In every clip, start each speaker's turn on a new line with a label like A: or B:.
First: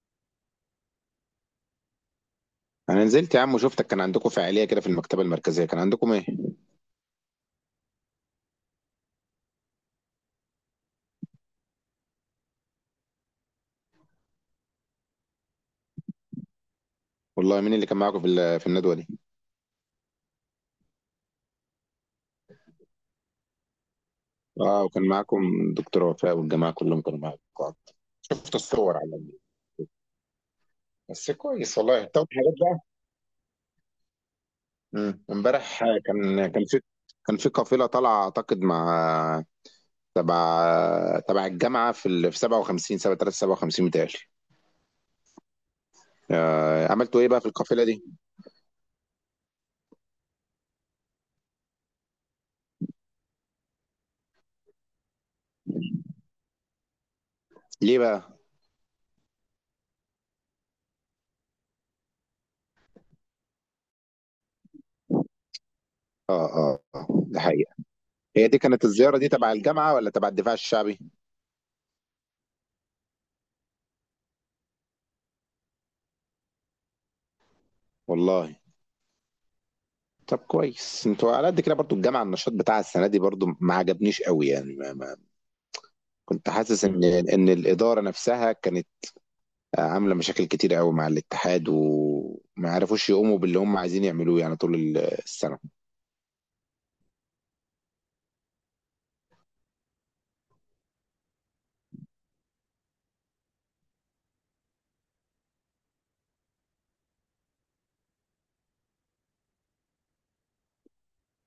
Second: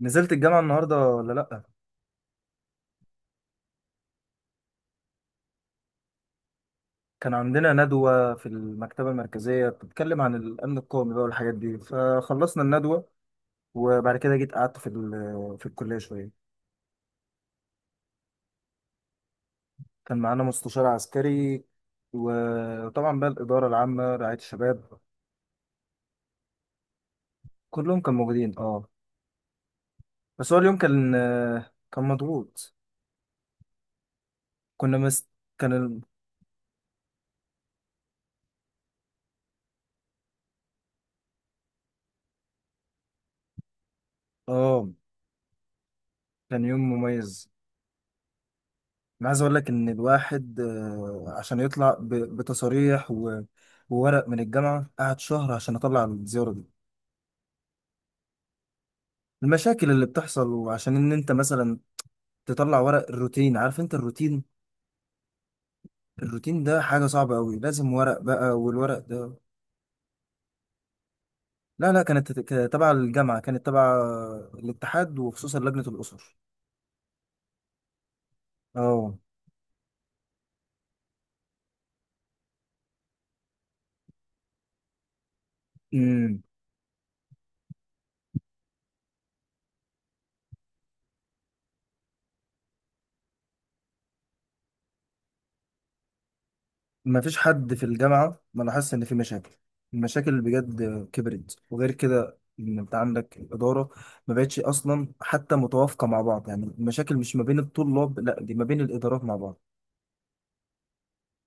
A: نزلت الجامعة النهاردة ولا لأ؟
B: انا نزلت يا عم، وشفتك كان عندكم فعاليه كده في المكتبه المركزيه. كان عندكم ايه؟
A: كان عندنا ندوة في المكتبة المركزية بتتكلم عن الأمن القومي بقى والحاجات دي، فخلصنا الندوة وبعد كده جيت قعدت في الكلية شوية.
B: والله مين اللي كان معاكم في الندوه دي؟
A: كان معانا مستشار عسكري، وطبعا بقى الإدارة العامة رعاية
B: اه،
A: الشباب.
B: وكان معاكم دكتور وفاء والجماعه كلهم كانوا معاكم.
A: كلهم كانوا
B: شفت
A: موجودين، اه.
B: الصور على النت.
A: بس هو اليوم كان
B: بس كويس
A: كان
B: والله. طب حاجات
A: مضغوط.
B: بقى.
A: كنا
B: مم.
A: مس كان
B: امبارح
A: ال...
B: كان كان في كان في قافله طالعه اعتقد مع تبع الجامعه في 57 سبعة 57 متهيألي.
A: اه، كان يوم
B: عملتوا ايه بقى في
A: مميز.
B: القافله دي؟
A: انا عايز اقول لك ان الواحد، عشان يطلع بتصاريح وورق من الجامعه قعد شهر عشان اطلع الزياره دي.
B: ليه بقى؟
A: المشاكل اللي بتحصل، وعشان ان انت مثلا تطلع ورق الروتين. عارف انت الروتين؟ الروتين ده حاجه صعبه
B: ده
A: قوي،
B: حقيقه.
A: لازم ورق
B: هي دي
A: بقى،
B: كانت
A: والورق
B: الزياره دي
A: ده...
B: تبع الجامعه ولا تبع الدفاع الشعبي؟
A: لا لا، كانت تبع الجامعه، كانت تبع الاتحاد وخصوصا لجنه الاسر.
B: والله.
A: اه.
B: طب كويس، انتوا على قد كده برضو. الجامعه النشاط بتاعها السنه دي برضو ما عجبنيش قوي يعني، ما ما
A: إمم.
B: كنت حاسس ان الاداره نفسها كانت عامله مشاكل كتير قوي مع الاتحاد، وما عرفوش يقوموا باللي هم عايزين يعملوه يعني طول السنه.
A: ما فيش حد في الجامعة ما لاحظش إن في مشاكل. المشاكل بجد كبرت، وغير كده إن أنت عندك الإدارة ما بقتش أصلا حتى متوافقة مع بعض. يعني المشاكل مش ما بين الطلاب، لا، دي ما بين الإدارات مع بعض.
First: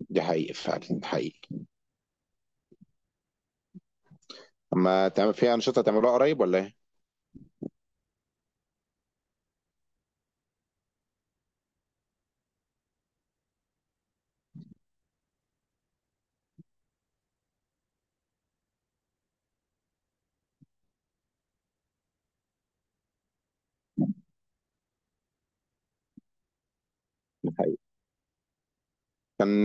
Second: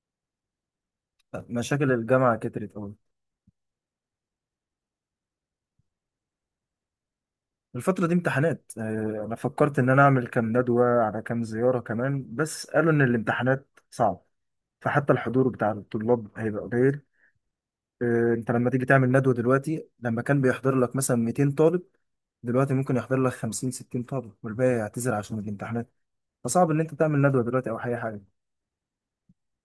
B: دي حقيقي فعلا، حقيقي.
A: مشاكل الجامعة كترت أوي.
B: اما تعمل في انشطه تعملوها قريب ولا ايه؟
A: الفترة دي امتحانات، أنا فكرت إن أنا أعمل كام ندوة على كام زيارة كمان، بس قالوا إن الامتحانات صعب، فحتى الحضور بتاع الطلاب هيبقى قليل. أنت لما تيجي تعمل ندوة دلوقتي، لما كان بيحضر لك مثلا 200 طالب، دلوقتي ممكن يحضر لك 50 60 طالب، والباقي يعتذر عشان الامتحانات. فصعب ان انت تعمل ندوه
B: دي
A: دلوقتي او
B: حقيقة.
A: اي حاجه.
B: كان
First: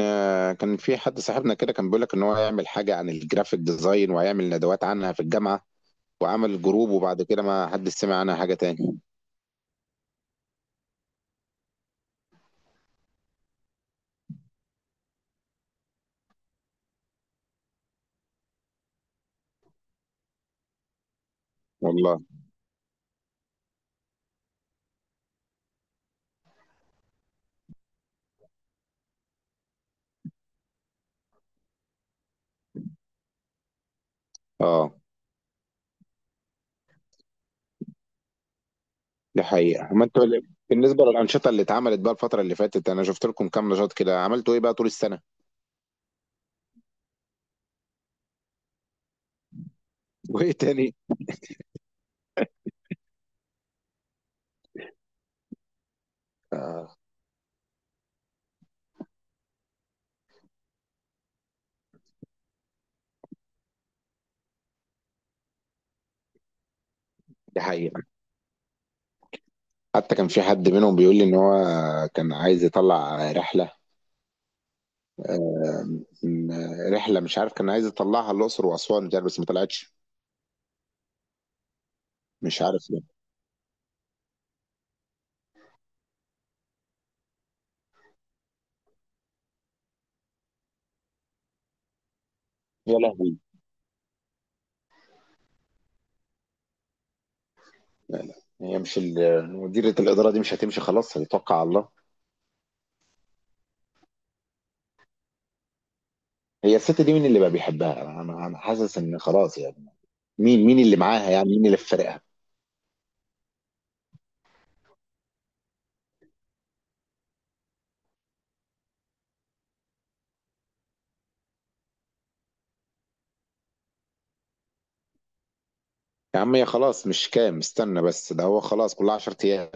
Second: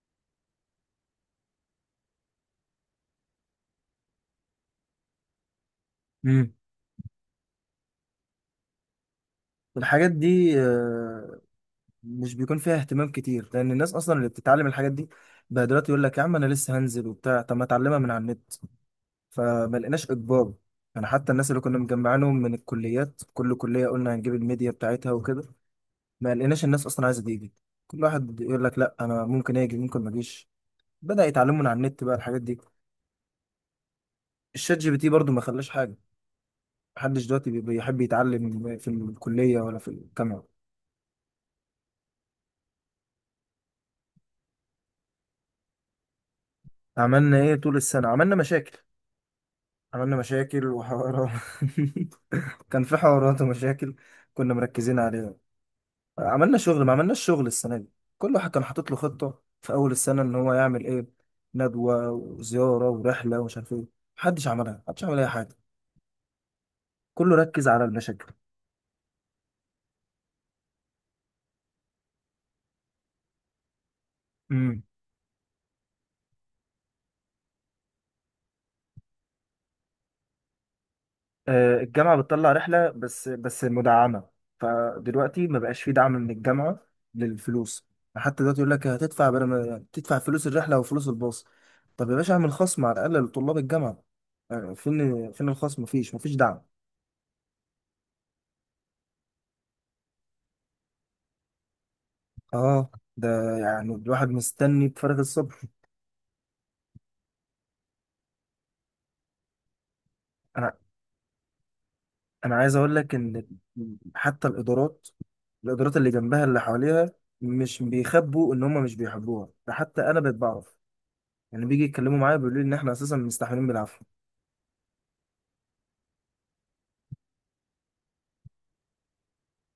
B: كان في حد صاحبنا كده كان بيقول لك ان هو هيعمل حاجه عن الجرافيك ديزاين، وهيعمل ندوات عنها في الجامعه،
A: امم
B: وعمل جروب، وبعد كده ما حد سمع عنها حاجه تاني.
A: الحاجات دي، مش بيكون فيها اهتمام كتير، لان الناس اصلا اللي بتتعلم الحاجات دي بقى دلوقتي يقول لك يا عم انا لسه هنزل وبتاع، طب ما اتعلمها من على النت. فما لقيناش اجبار، يعني حتى الناس اللي كنا
B: والله.
A: مجمعينهم من الكليات، كل كليه قلنا هنجيب الميديا بتاعتها وكده، ما لقيناش الناس اصلا عايزه تيجي. كل واحد يقول لك لا، انا ممكن اجي ممكن ما اجيش. بدا يتعلموا من على النت بقى الحاجات دي. الشات جي
B: اه،
A: بي تي برضو ما خلاش حاجه. محدش دلوقتي بيحب يتعلم في
B: دي
A: الكلية ولا في
B: حقيقة. ما انتوا
A: الجامعة.
B: بالنسبة للأنشطة اللي اتعملت بقى الفترة اللي فاتت، أنا شفت لكم كام نشاط كده. عملتوا إيه بقى طول السنة؟
A: عملنا ايه طول السنة؟ عملنا مشاكل. عملنا
B: وإيه
A: مشاكل
B: تاني؟
A: وحوارات. كان في حوارات ومشاكل، كنا مركزين عليها. عملنا شغل، ما عملناش شغل السنة دي. كل واحد كان حاطط له خطة في أول السنة إن هو يعمل ايه: ندوة وزيارة ورحلة ومش عارف ايه. محدش عملها، محدش عمل أي حاجة. كله
B: دي
A: ركز على
B: حقيقة.
A: المشاكل.
B: حتى كان في حد منهم بيقول لي إن هو كان عايز يطلع رحلة، رحلة، مش عارف، كان عايز يطلعها الأقصر وأسوان، مش عارف، بس ما طلعتش.
A: الجامعة بتطلع
B: مش
A: رحلة
B: عارف ليه.
A: بس مدعمة. فدلوقتي ما بقاش في دعم من الجامعة للفلوس. حتى دلوقتي يقول لك هتدفع، بدل ما تدفع فلوس الرحلة وفلوس الباص. طب يا باشا اعمل خصم
B: يا
A: على الأقل
B: لهوي.
A: لطلاب الجامعة. فين الخصم؟ مفيش دعم.
B: هي مش مديرة الإدارة دي مش هتمشي؟ خلاص، هيتوقع على الله.
A: اه. ده يعني الواحد مستني بفارغ الصبر.
B: هي الست دي مين اللي بقى بيحبها؟ أنا حاسس إن خلاص يعني. مين
A: انا
B: مين اللي معاها يعني؟ مين اللي في فريقها؟
A: انا عايز اقول لك ان حتى الادارات، الادارات اللي جنبها اللي حواليها مش بيخبوا ان هم مش بيحبوها. ده حتى انا بقيت بعرف، يعني بيجي يتكلموا معايا بيقولوا لي ان احنا اساسا مستحملين بالعافيه.
B: يا عم، هي خلاص مش كام؟ استنى بس، ده هو خلاص كلها 10 أيام.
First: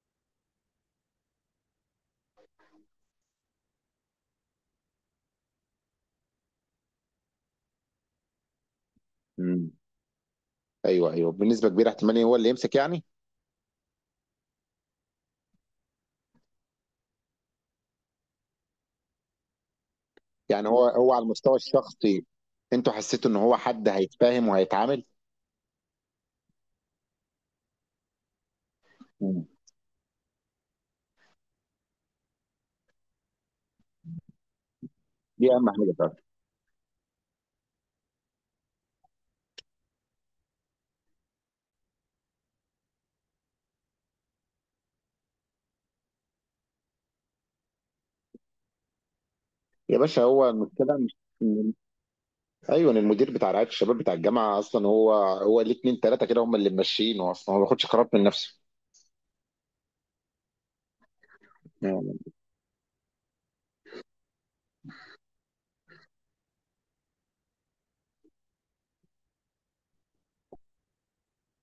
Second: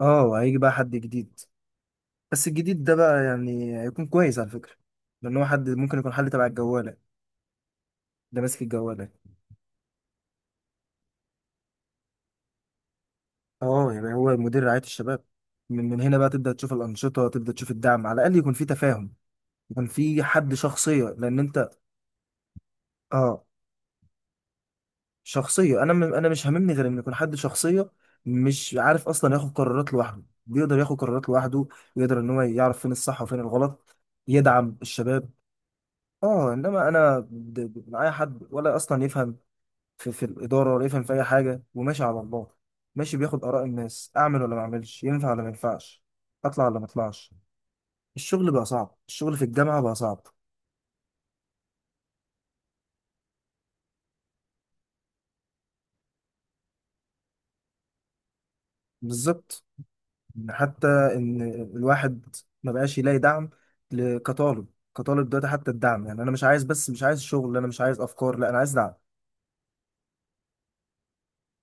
A: اه، وهيجي بقى حد جديد. بس الجديد ده بقى يعني هيكون كويس على فكره، لان هو حد ممكن يكون حل. تبع الجواله، ده ماسك الجواله.
B: امم. ايوه، ايوه، بنسبه كبيره احتمال هو اللي يمسك يعني.
A: اه، يعني هو مدير رعايه الشباب. من هنا بقى تبدا تشوف الانشطه، تبدا تشوف الدعم، على الاقل يكون في تفاهم، يكون في حد
B: يعني هو
A: شخصيه.
B: هو على
A: لان
B: المستوى
A: انت،
B: الشخصي، انتوا حسيتوا ان
A: اه،
B: هو حد هيتفاهم وهيتعامل؟
A: شخصيه. انا انا مش هاممني غير ان يكون حد شخصيه، مش عارف اصلا
B: مم.
A: ياخد قرارات لوحده، بيقدر ياخد قرارات لوحده، يقدر ان هو يعرف فين الصح وفين الغلط، يدعم الشباب.
B: دي اهم حاجه فعلا.
A: اه انما انا معايا حد ولا اصلا يفهم في الاداره، ولا يفهم في اي حاجه، وماشي على الله، ماشي بياخد اراء الناس: اعمل ولا ما اعملش، ينفع ولا ما ينفعش، اطلع ولا ما اطلعش. الشغل بقى صعب، الشغل في الجامعه بقى
B: يا باشا،
A: صعب.
B: هو المشكله مش إن- ايوه، إن المدير بتاع رعايه الشباب بتاع الجامعه اصلا، هو ليه اتنين تلاته كده هم اللي ماشيينه، اصلا هو ما بياخدش قرارات من نفسه.
A: بالظبط. إن حتى ان
B: مم.
A: الواحد ما بقاش يلاقي دعم كطالب. كطالب دلوقتي حتى الدعم، يعني انا مش عايز بس، مش عايز شغل، انا مش عايز افكار، لا، انا عايز دعم.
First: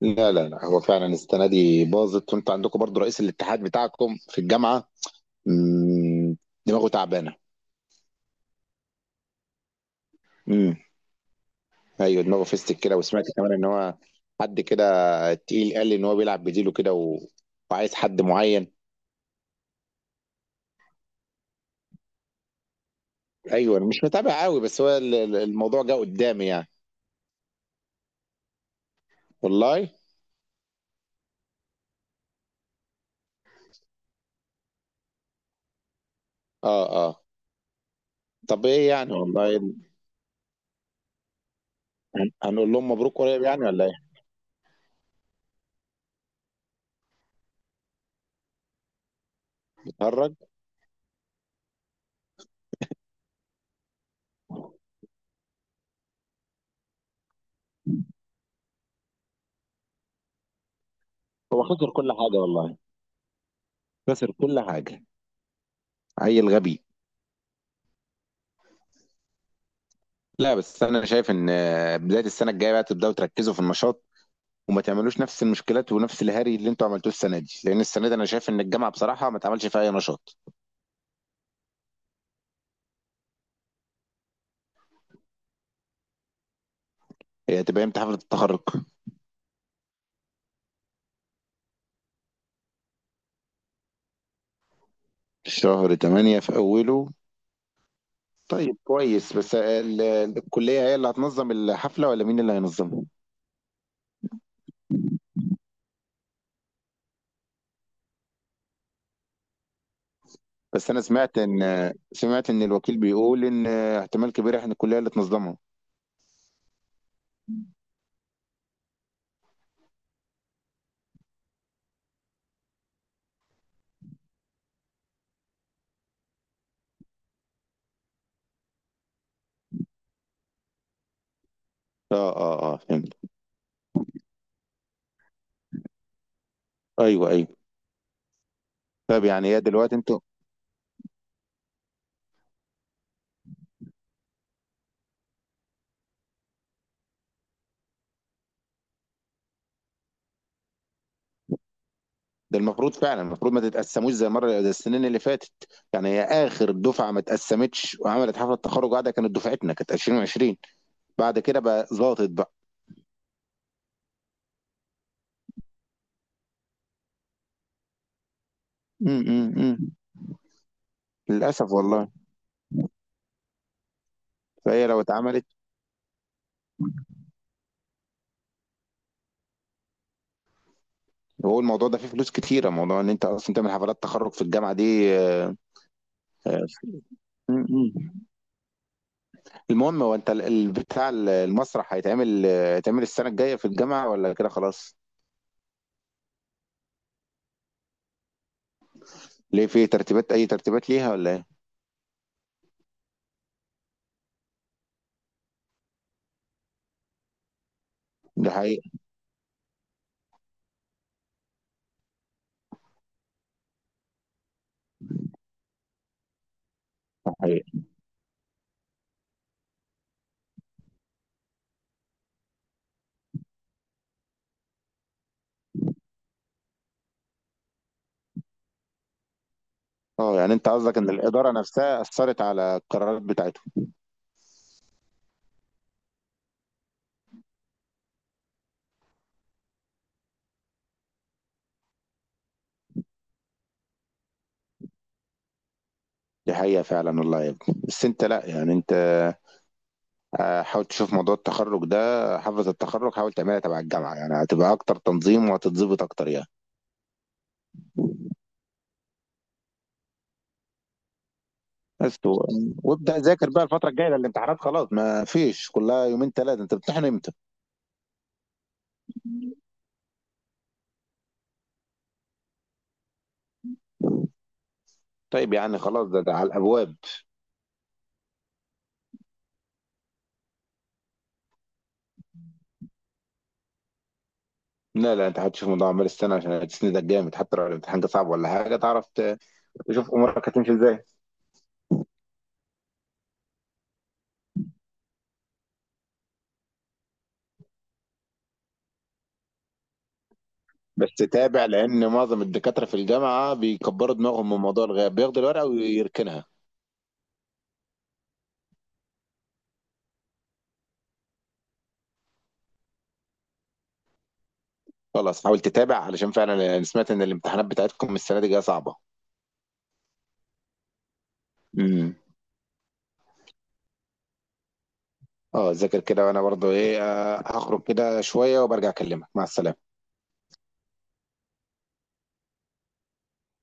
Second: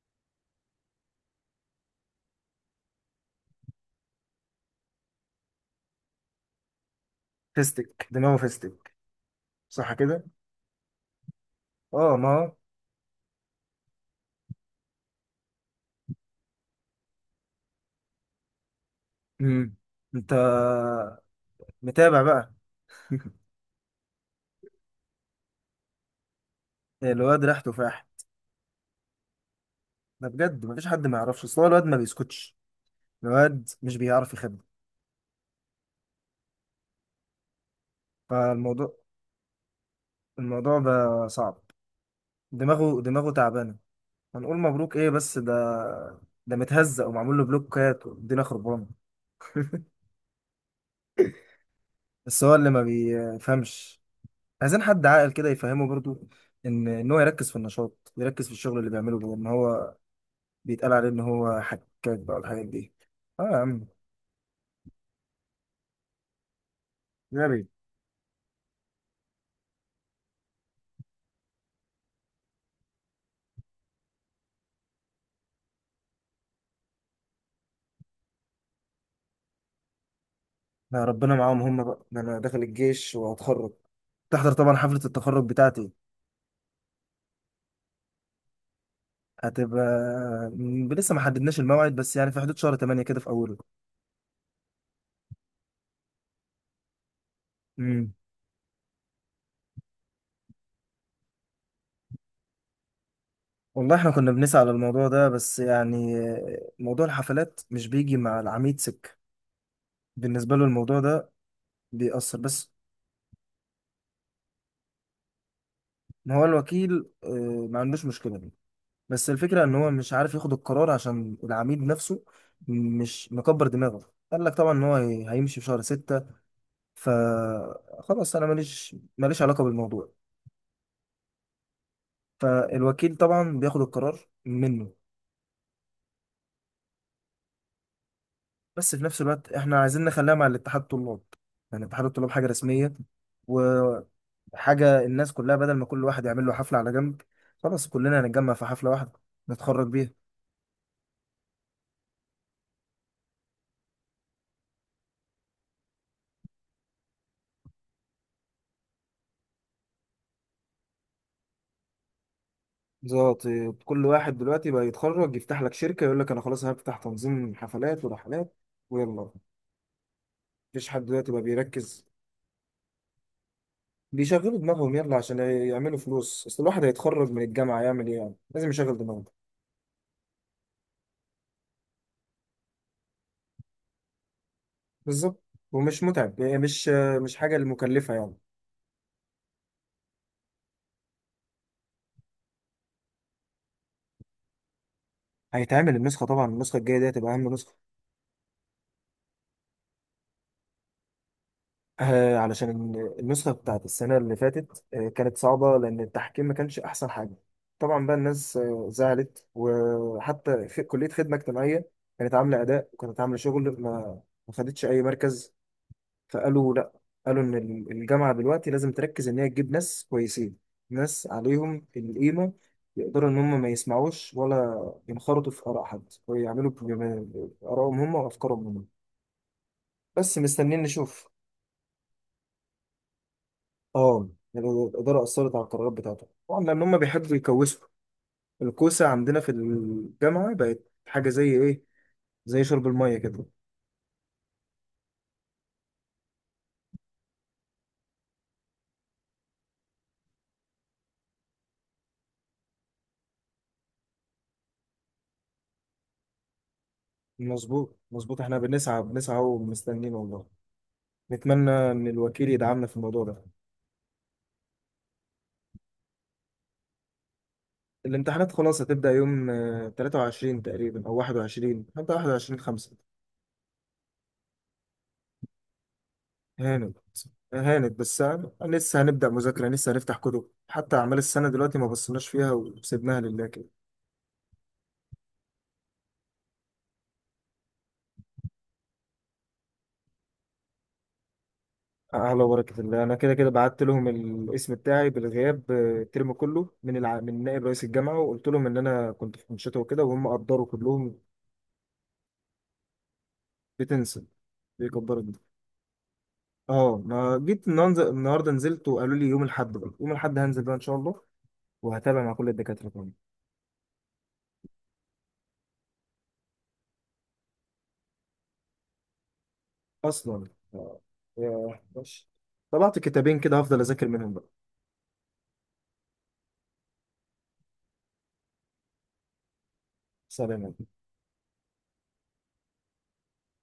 B: لا، لا، لا، هو فعلا السنه دي باظت. وانتوا عندكم برضو رئيس الاتحاد بتاعكم في الجامعه مم، دماغه تعبانه.
A: فيستك دماغه فيستك، صح كده؟ اه،
B: ايوه،
A: ما
B: دماغه
A: هو.
B: فيستك كده. وسمعت كمان ان هو حد كده تقيل، قال لي ان هو بيلعب بديله كده وعايز حد معين.
A: مم. انت متابع بقى؟
B: ايوه، انا مش متابع قوي، بس هو الموضوع جه قدامي يعني.
A: الواد ريحته تفاح.
B: والله.
A: ده بجد مفيش حد ما يعرفش، اصل هو الواد ما بيسكتش، الواد مش بيعرف يخبي.
B: اه اه طب ايه
A: فالموضوع
B: يعني؟ والله
A: الموضوع بقى صعب.
B: هنقول لهم
A: دماغه
B: مبروك
A: دماغه
B: قريب يعني
A: تعبانه.
B: ولا ايه؟
A: هنقول مبروك ايه؟ بس ده متهزق ومعمول له بلوكات والدنيا خربانه.
B: اتهرج.
A: بس هو اللي ما بيفهمش. عايزين حد عاقل كده يفهمه برضو، ان هو يركز في النشاط، يركز في الشغل اللي بيعمله، بدل ما هو بيتقال عليه ان هو
B: هو خسر كل
A: حكاك بقى
B: حاجه
A: والحاجات
B: والله.
A: دي. اه يا عم.
B: خسر كل حاجه. عيل غبي.
A: غبي.
B: لا، بس انا شايف ان بدايه السنه الجايه بقى تبداوا تركزوا في النشاط، وما تعملوش نفس المشكلات ونفس الهري اللي انتوا عملتوه السنه دي، لان السنه دي انا شايف ان الجامعه بصراحه ما اتعملش فيها اي نشاط.
A: لا، ربنا معاهم هم بقى. ده انا داخل الجيش وهتخرج، تحضر طبعا حفلة التخرج بتاعتي.
B: هي هتبقى امتى حفلة التخرج؟
A: هتبقى لسه ما حددناش الموعد، بس يعني في حدود شهر 8 كده في اوله.
B: شهر 8 في أوله.
A: امم
B: طيب كويس. بس الكلية هي اللي هتنظم الحفلة ولا مين اللي هينظمها؟
A: والله احنا كنا بنسعى على الموضوع ده، بس يعني موضوع الحفلات مش بيجي مع العميد. بالنسبة له
B: بس
A: الموضوع
B: أنا
A: ده
B: سمعت إن
A: بيأثر
B: سمعت إن
A: بس.
B: الوكيل بيقول إن احتمال كبير إحنا الكلية اللي تنظمها.
A: ما هو الوكيل، ما عندوش مشكلة دي، بس الفكرة ان هو مش عارف ياخد القرار عشان العميد نفسه مش مكبر دماغه، قال لك طبعا ان هو هيمشي في شهر 6. فخلاص انا ماليش علاقه بالموضوع.
B: فهمت.
A: فالوكيل طبعا بياخد القرار منه.
B: أيوه، أيوه.
A: بس في نفس
B: طيب يعني
A: الوقت
B: هي
A: احنا
B: دلوقتي
A: عايزين
B: أنتوا.
A: نخليها مع الاتحاد الطلاب، يعني اتحاد الطلاب حاجه رسميه وحاجه الناس كلها، بدل ما كل واحد يعمل له حفله على جنب، خلاص كلنا هنتجمع في حفله واحده نتخرج بيها.
B: ده المفروض فعلا، المفروض ما تتقسموش زي مرة، زي السنين اللي فاتت. يعني هي آخر دفعة ما اتقسمتش وعملت حفلة تخرج قاعدة كانت دفعتنا، كانت 2020. بعد كده بقى ظابط بقى.
A: بالظبط. كل واحد دلوقتي بقى يتخرج يفتح لك شركه يقول لك انا خلاص هفتح تنظيم حفلات ورحلات،
B: م
A: ويلا.
B: -م -م.
A: مفيش حد دلوقتي بقى
B: للأسف
A: بيركز،
B: والله.
A: بيشغلوا
B: فهي
A: دماغهم
B: لو
A: يلا عشان
B: اتعملت،
A: يعملوا فلوس. اصل الواحد هيتخرج من الجامعة يعمل ايه يعني، لازم يشغل دماغه.
B: هو الموضوع ده فيه فلوس كتيرة. موضوع ان انت اصلا تعمل حفلات تخرج في الجامعة دي.
A: بالظبط.
B: آه،
A: ومش متعب يعني،
B: آه،
A: مش
B: م-
A: حاجة
B: م.
A: مكلفة يعني.
B: المهم هو انت المسرح هيتعمل، هيتعمل السنة الجاية في الجامعة ولا كده خلاص؟
A: هيتعمل النسخة طبعا، النسخة الجاية دي هتبقى أهم نسخة.
B: ليه؟ في ترتيبات؟ اي ترتيبات ليها ولا ايه؟
A: آه علشان النسخة بتاعت السنة اللي فاتت كانت صعبة، لأن التحكيم ما كانش أحسن حاجة. طبعا بقى
B: دي
A: الناس
B: حقيقة.
A: زعلت، وحتى في كلية خدمة اجتماعية كانت عاملة أداء وكانت عاملة شغل، ما خدتش أي مركز. فقالوا لا،
B: دي
A: قالوا ان
B: حقيقة.
A: الجامعه دلوقتي لازم تركز ان هي تجيب ناس كويسين، ناس عليهم القيمه، يقدروا ان هم ما يسمعوش ولا ينخرطوا في اراء حد، ويعملوا بارائهم هم وافكارهم هم. بس
B: اه، يعني انت
A: مستنيين
B: قصدك ان
A: نشوف.
B: الإدارة نفسها أثرت على القرارات بتاعتهم؟
A: اه. يعني الاداره اثرت على القرارات بتاعتهم طبعا، لان هم بيحبوا يكوسوا. الكوسه عندنا في الجامعه بقت حاجه زي ايه؟ زي شرب الميه كده.
B: دي حقيقة فعلا والله يا ابني. بس انت، لا يعني انت، حاول تشوف موضوع التخرج ده، حفلة التخرج حاول تعملها تبع الجامعة، يعني هتبقى اكتر تنظيم وهتتظبط اكتر يعني.
A: مظبوط مظبوط، احنا بنسعى بنسعى ومستنيين والله. نتمنى ان
B: بس
A: الوكيل يدعمنا في
B: وابدأ
A: الموضوع ده.
B: ذاكر بقى الفترة الجاية. ده الامتحانات خلاص ما فيش، كلها يومين ثلاثة. انت بتمتحن امتى؟
A: الامتحانات خلاص هتبدأ يوم 23 تقريبا أو 21، حتى 21 5.
B: طيب يعني خلاص، ده على الابواب.
A: هانت هانت، بس لسه هنبدأ مذاكرة، لسه هنفتح كتب. حتى أعمال السنة دلوقتي ما بصيناش فيها وسيبناها لله كده.
B: لا، لا، انت هتشوف الموضوع عمال السنة عشان هتسندك جامد حتى لو الامتحان كان صعب ولا حاجة. تعرف تشوف امورك هتمشي ازاي.
A: أعلى بركة الله. أنا كده كده بعت لهم الاسم بتاعي بالغياب، الترم كله، من نائب رئيس الجامعة، وقلت لهم إن أنا كنت في أنشطة وكده، وهم قدروا
B: بس
A: كلهم.
B: تابع، لان معظم الدكاترة في الجامعة بيكبروا
A: بتنسى.
B: دماغهم من موضوع الغياب،
A: بيقدروا جدا.
B: بياخدوا الورقة ويركنها.
A: اه. ما جيت النهاردة نزلت وقالوا لي يوم الأحد، بقى يوم الأحد هنزل بقى إن شاء الله، وهتابع مع كل الدكاترة.
B: خلاص حاول تتابع، علشان فعلا انا سمعت ان الامتحانات بتاعتكم السنة دي جاية صعبة.
A: اصلا، آه، يا
B: امم.
A: ماشي. طبعت كتابين كده هفضل اذاكر منهم بقى.
B: اه، ذاكر كده. وانا برضو ايه، هخرج كده شوية وبرجع اكلمك. مع السلامة.
A: سلام